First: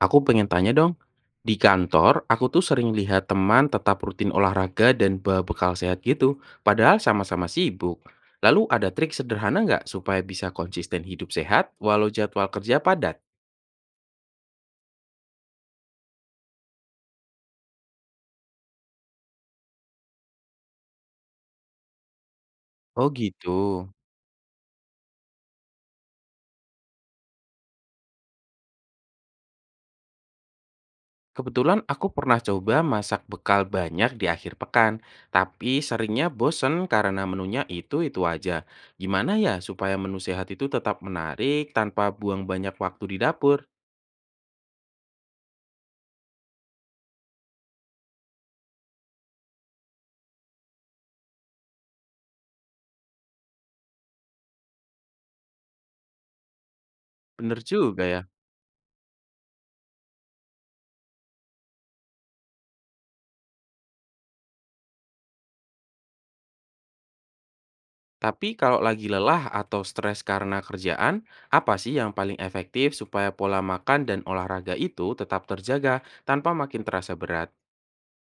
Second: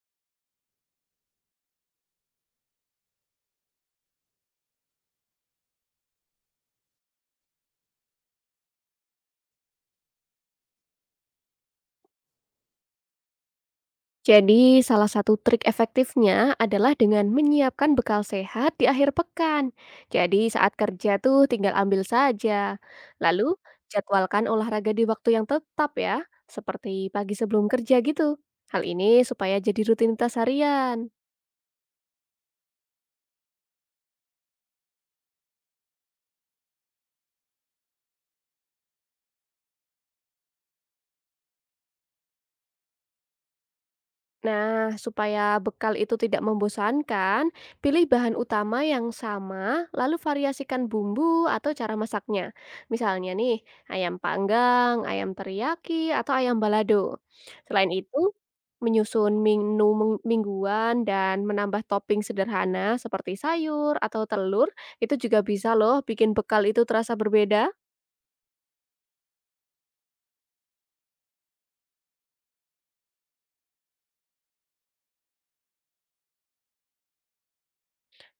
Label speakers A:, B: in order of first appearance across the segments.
A: Aku pengen tanya dong, di kantor aku tuh sering lihat teman tetap rutin olahraga dan bawa bekal sehat gitu, padahal sama-sama sibuk. Lalu ada trik sederhana nggak supaya bisa konsisten hidup sehat walau jadwal kerja padat?
B: Jadi, salah satu trik efektifnya adalah dengan menyiapkan bekal sehat di akhir pekan. Jadi, saat kerja tuh tinggal ambil saja.
A: Oh gitu.
B: Lalu, jadwalkan olahraga di waktu yang tetap ya, seperti pagi sebelum kerja gitu. Hal ini supaya jadi rutinitas harian.
A: Kebetulan aku pernah coba masak bekal banyak di akhir pekan, tapi seringnya bosen karena menunya itu-itu aja. Gimana ya supaya menu sehat itu tetap menarik tanpa buang banyak waktu di dapur?
B: Nah, supaya bekal itu tidak membosankan, pilih bahan utama yang sama, lalu variasikan bumbu atau cara masaknya. Misalnya nih, ayam panggang, ayam teriyaki, atau ayam balado.
A: Bener
B: Selain
A: juga ya.
B: itu, menyusun menu mingguan dan menambah topping sederhana seperti sayur atau telur, itu juga bisa loh bikin bekal itu terasa berbeda.
A: Tapi kalau lagi lelah atau stres karena kerjaan, apa sih yang paling efektif supaya pola makan dan olahraga itu tetap terjaga tanpa makin terasa berat?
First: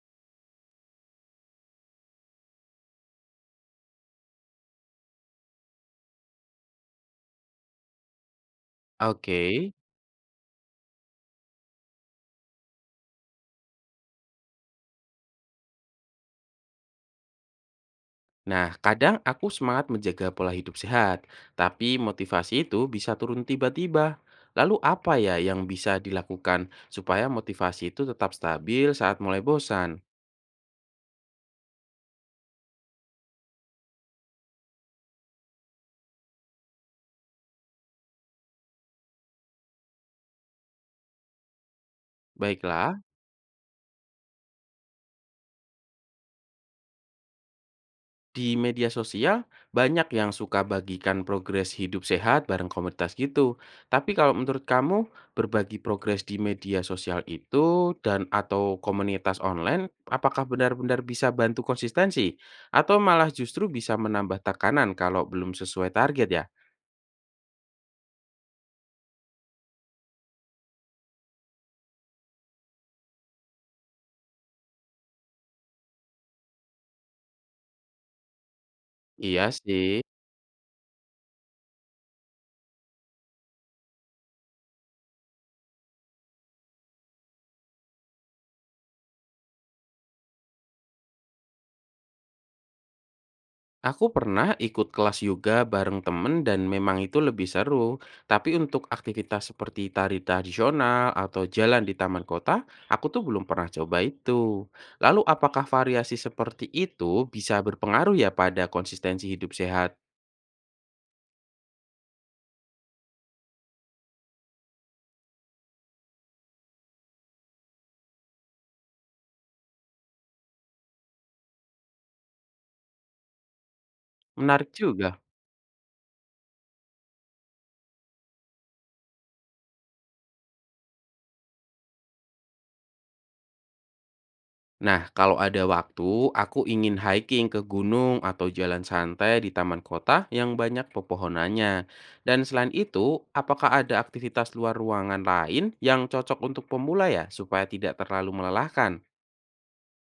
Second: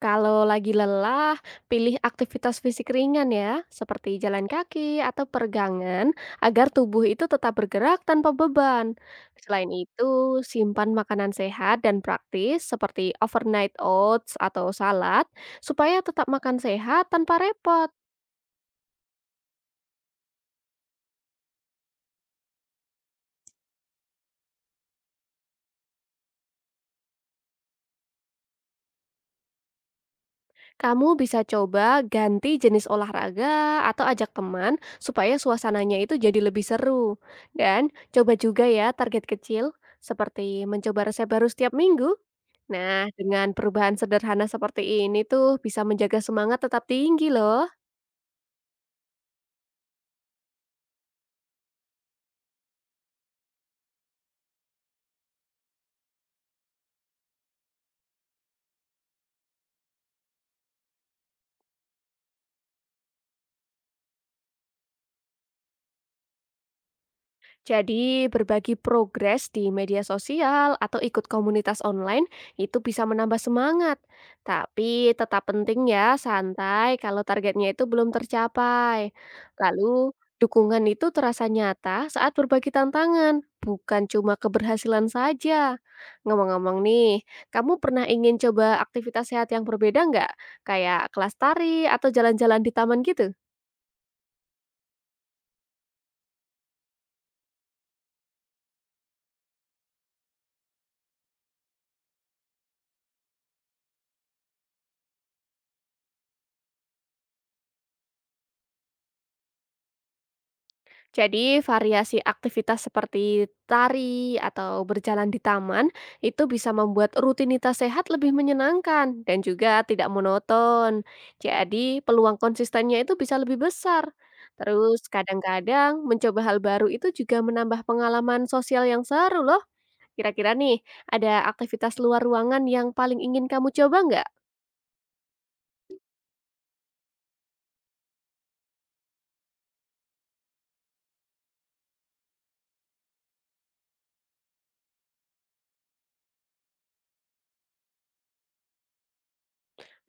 B: Kalau lagi lelah, pilih aktivitas fisik ringan ya, seperti jalan kaki atau peregangan, agar tubuh itu tetap bergerak tanpa beban.
A: Oke.
B: Selain itu, simpan makanan sehat dan praktis seperti overnight oats atau salad, supaya tetap makan sehat tanpa repot.
A: Nah, kadang aku semangat menjaga pola hidup sehat, tapi motivasi itu bisa turun tiba-tiba. Lalu apa ya yang bisa dilakukan supaya motivasi itu tetap stabil saat mulai bosan?
B: Kamu bisa coba ganti jenis olahraga atau ajak teman supaya suasananya itu jadi lebih seru. Dan coba juga ya target kecil, seperti mencoba resep baru setiap minggu.
A: Baiklah.
B: Nah, dengan perubahan sederhana seperti ini tuh bisa menjaga semangat tetap tinggi loh.
A: Di media sosial, banyak yang suka bagikan progres hidup sehat bareng komunitas gitu. Tapi kalau menurut kamu, berbagi progres di media sosial itu dan atau komunitas online, apakah benar-benar bisa bantu konsistensi? Atau malah justru bisa menambah tekanan kalau belum sesuai target ya?
B: Jadi, berbagi progres di media sosial atau ikut komunitas online itu bisa menambah semangat. Tapi tetap penting ya, santai kalau targetnya itu belum tercapai.
A: Iya sih.
B: Lalu, dukungan itu terasa nyata saat berbagi tantangan, bukan cuma keberhasilan saja. Ngomong-ngomong nih, kamu pernah ingin coba aktivitas sehat yang berbeda nggak? Kayak kelas tari atau jalan-jalan di taman gitu?
A: Aku pernah ikut kelas yoga bareng temen dan memang itu lebih seru. Tapi untuk aktivitas seperti tari tradisional atau jalan di taman kota, aku tuh belum pernah coba itu. Lalu apakah variasi seperti itu bisa berpengaruh ya pada konsistensi hidup sehat?
B: Jadi variasi aktivitas seperti tari atau berjalan di taman itu bisa membuat rutinitas sehat lebih menyenangkan dan juga tidak monoton. Jadi peluang konsistennya itu bisa lebih besar.
A: Menarik
B: Terus
A: juga.
B: kadang-kadang mencoba hal baru itu juga menambah pengalaman sosial yang seru loh. Kira-kira nih, ada aktivitas luar ruangan yang paling ingin kamu coba nggak?
A: Nah, kalau ada waktu, aku ingin hiking ke gunung atau jalan santai di taman kota yang banyak pepohonannya. Dan selain itu, apakah ada aktivitas luar ruangan lain yang cocok untuk pemula ya, supaya tidak terlalu melelahkan?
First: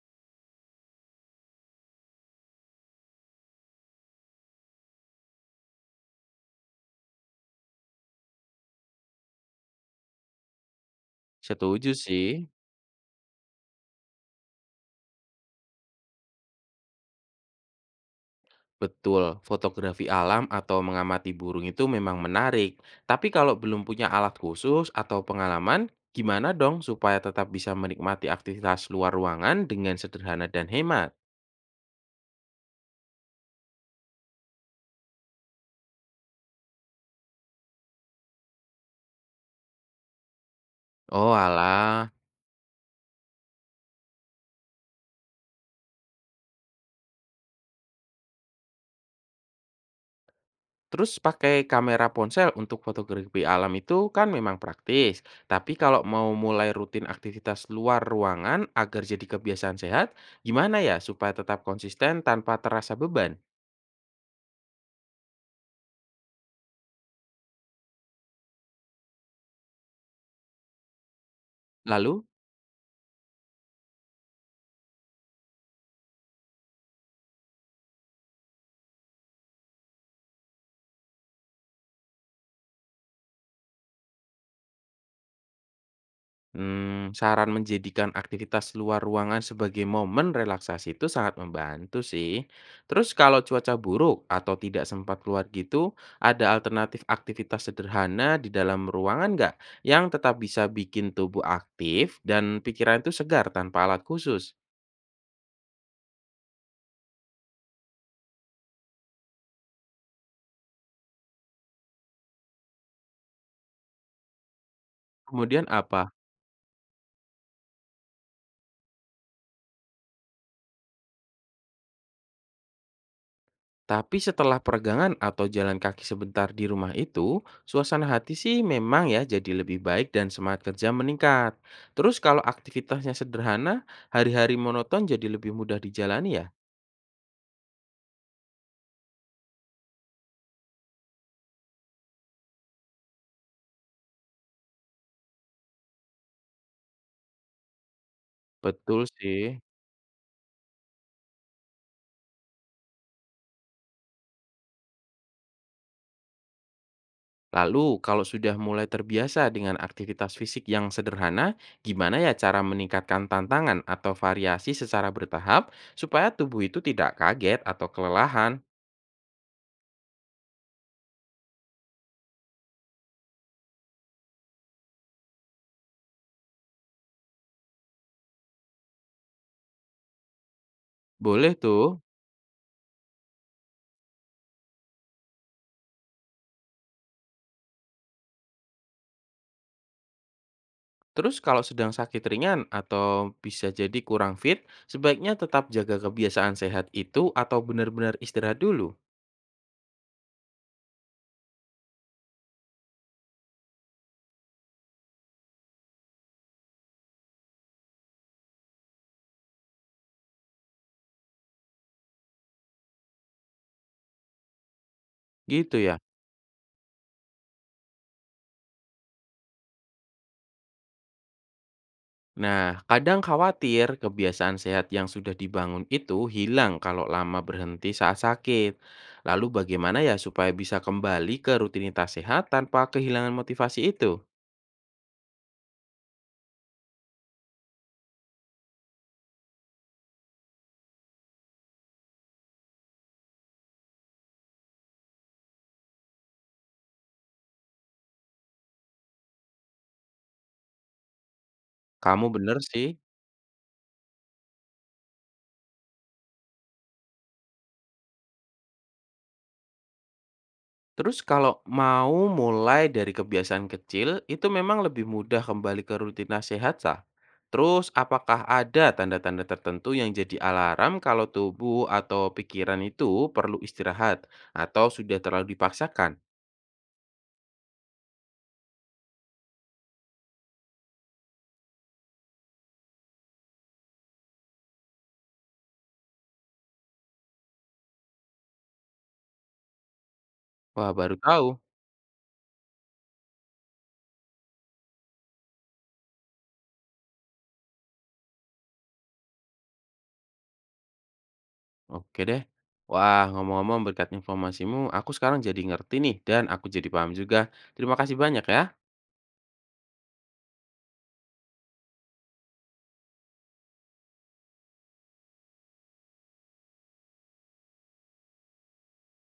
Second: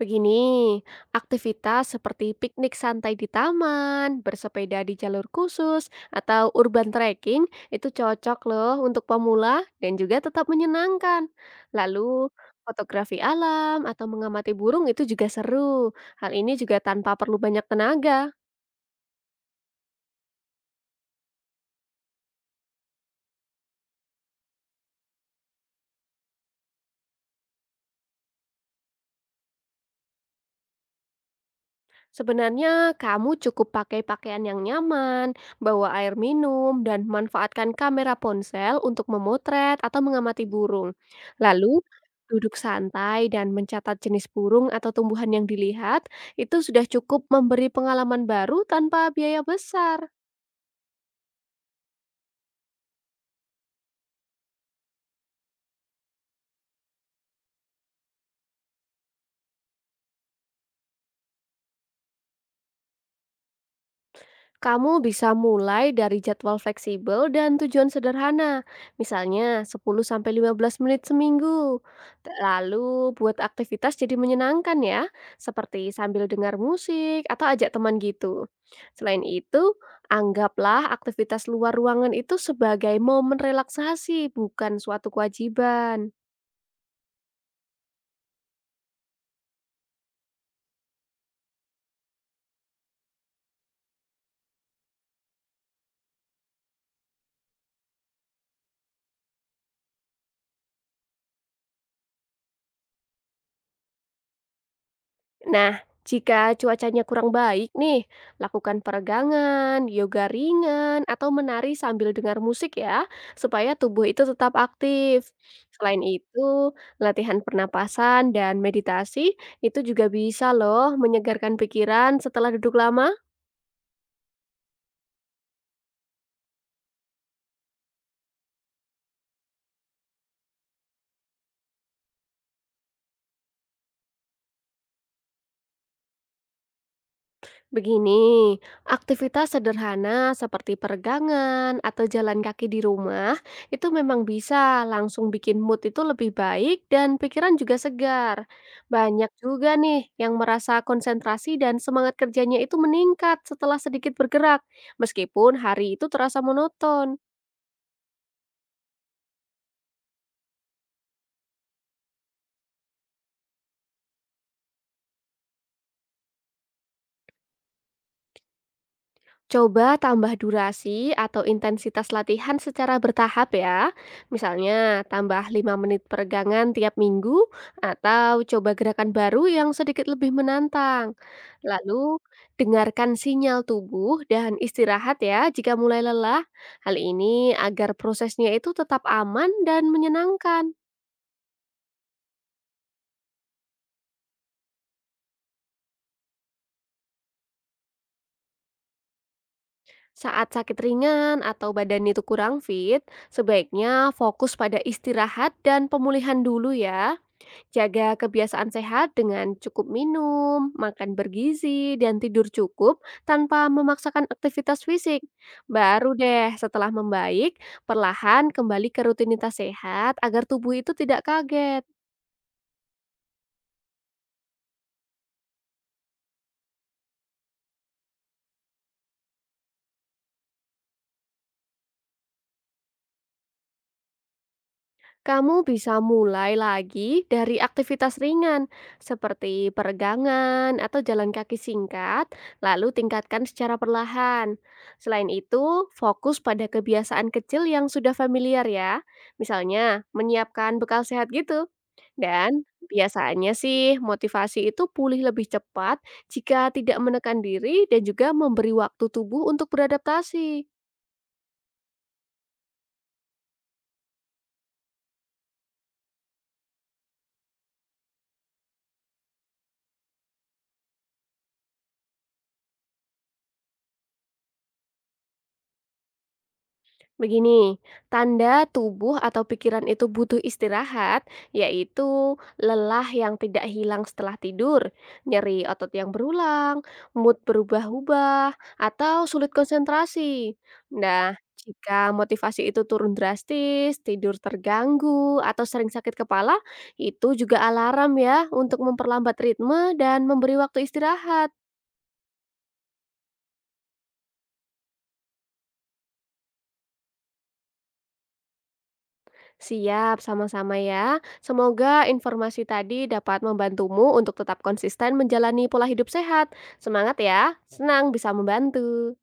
B: Begini, aktivitas seperti piknik santai di taman, bersepeda di jalur khusus, atau urban trekking itu cocok loh untuk pemula dan juga tetap menyenangkan.
A: Setuju sih.
B: Lalu, fotografi alam atau mengamati burung itu juga seru. Hal ini juga tanpa perlu banyak tenaga.
A: Betul, fotografi alam atau mengamati burung itu memang menarik. Tapi kalau belum punya alat khusus atau pengalaman, gimana dong supaya tetap bisa menikmati aktivitas luar ruangan dengan sederhana dan hemat?
B: Sebenarnya kamu cukup pakai pakaian yang nyaman, bawa air minum, dan manfaatkan kamera ponsel untuk memotret atau mengamati burung.
A: Oh
B: Lalu,
A: alah.
B: duduk santai dan mencatat jenis burung atau tumbuhan yang dilihat, itu sudah cukup memberi pengalaman baru tanpa biaya besar.
A: Terus pakai kamera ponsel untuk fotografi alam itu kan memang praktis. Tapi kalau mau mulai rutin aktivitas luar ruangan agar jadi kebiasaan sehat, gimana ya supaya tetap konsisten tanpa terasa beban?
B: Kamu bisa mulai dari jadwal fleksibel dan tujuan sederhana, misalnya 10-15 menit seminggu.
A: Lalu.
B: Lalu buat aktivitas jadi menyenangkan ya, seperti sambil dengar musik atau ajak teman gitu. Selain itu, anggaplah aktivitas luar ruangan itu sebagai momen relaksasi, bukan suatu kewajiban.
A: Saran menjadikan aktivitas luar ruangan sebagai momen relaksasi itu sangat membantu sih. Terus kalau cuaca buruk atau tidak sempat keluar gitu, ada alternatif aktivitas sederhana di dalam ruangan nggak? Yang tetap bisa bikin tubuh aktif dan pikiran itu segar tanpa alat khusus?
B: Nah, jika cuacanya kurang baik nih, lakukan peregangan, yoga ringan, atau menari sambil dengar musik ya, supaya tubuh itu tetap aktif.
A: Kemudian
B: Selain
A: apa.
B: itu, latihan pernapasan dan meditasi itu juga bisa loh menyegarkan pikiran setelah duduk lama.
A: Tapi setelah peregangan atau jalan kaki sebentar di rumah itu, suasana hati sih memang ya jadi lebih baik dan semangat kerja meningkat. Terus kalau aktivitasnya sederhana, hari-hari monoton jadi lebih mudah dijalani ya?
B: Begini, aktivitas sederhana seperti peregangan atau jalan kaki di rumah itu memang bisa langsung bikin mood itu lebih baik dan pikiran juga segar.
A: Betul
B: Banyak
A: sih.
B: juga nih yang merasa konsentrasi dan semangat kerjanya itu meningkat setelah sedikit bergerak, meskipun hari itu terasa monoton.
A: Lalu kalau sudah mulai terbiasa dengan aktivitas fisik yang sederhana, gimana ya cara meningkatkan tantangan atau variasi secara bertahap supaya tubuh itu tidak kaget atau kelelahan?
B: Coba tambah durasi atau intensitas latihan secara bertahap ya. Misalnya tambah 5 menit peregangan tiap minggu atau coba gerakan baru yang sedikit lebih menantang.
A: Boleh tuh.
B: Lalu dengarkan sinyal tubuh dan istirahat ya jika mulai lelah. Hal ini agar prosesnya itu tetap aman dan menyenangkan.
A: Terus kalau sedang sakit ringan atau bisa jadi kurang fit, sebaiknya tetap jaga kebiasaan sehat itu atau benar-benar istirahat dulu.
B: Saat sakit ringan atau badan itu kurang fit, sebaiknya fokus pada istirahat dan pemulihan dulu ya. Jaga kebiasaan sehat dengan cukup minum, makan bergizi, dan tidur cukup tanpa memaksakan aktivitas fisik.
A: Gitu ya.
B: Baru deh setelah membaik, perlahan kembali ke rutinitas sehat agar tubuh itu tidak kaget.
A: Nah, kadang khawatir kebiasaan sehat yang sudah dibangun itu hilang kalau lama berhenti saat sakit. Lalu bagaimana ya supaya bisa kembali ke rutinitas sehat tanpa kehilangan motivasi itu?
B: Kamu bisa mulai lagi dari aktivitas ringan seperti peregangan atau jalan kaki singkat, lalu tingkatkan secara perlahan. Selain itu, fokus pada kebiasaan kecil yang sudah familiar ya. Misalnya, menyiapkan bekal sehat gitu.
A: Kamu bener
B: Dan
A: sih.
B: biasanya sih motivasi itu pulih lebih cepat jika tidak menekan diri dan juga memberi waktu tubuh untuk beradaptasi.
A: Terus kalau mau mulai dari kebiasaan kecil, itu memang lebih mudah kembali ke rutinitas sehat sah. Terus apakah ada tanda-tanda tertentu yang jadi alarm kalau tubuh atau pikiran itu perlu istirahat atau sudah terlalu dipaksakan?
B: Begini, tanda tubuh atau pikiran itu butuh istirahat, yaitu lelah yang tidak hilang setelah tidur, nyeri otot yang berulang, mood berubah-ubah, atau sulit konsentrasi.
A: Wah, baru
B: Nah,
A: tahu.
B: jika motivasi itu turun drastis, tidur terganggu, atau sering sakit kepala, itu juga alarm ya untuk memperlambat ritme dan memberi waktu istirahat.
A: Oke deh. Wah, ngomong-ngomong berkat informasimu, aku sekarang jadi ngerti nih dan aku jadi paham juga. Terima kasih banyak ya.
B: Siap, sama-sama ya. Semoga informasi tadi dapat membantumu untuk tetap konsisten menjalani pola hidup sehat. Semangat ya, senang bisa membantu.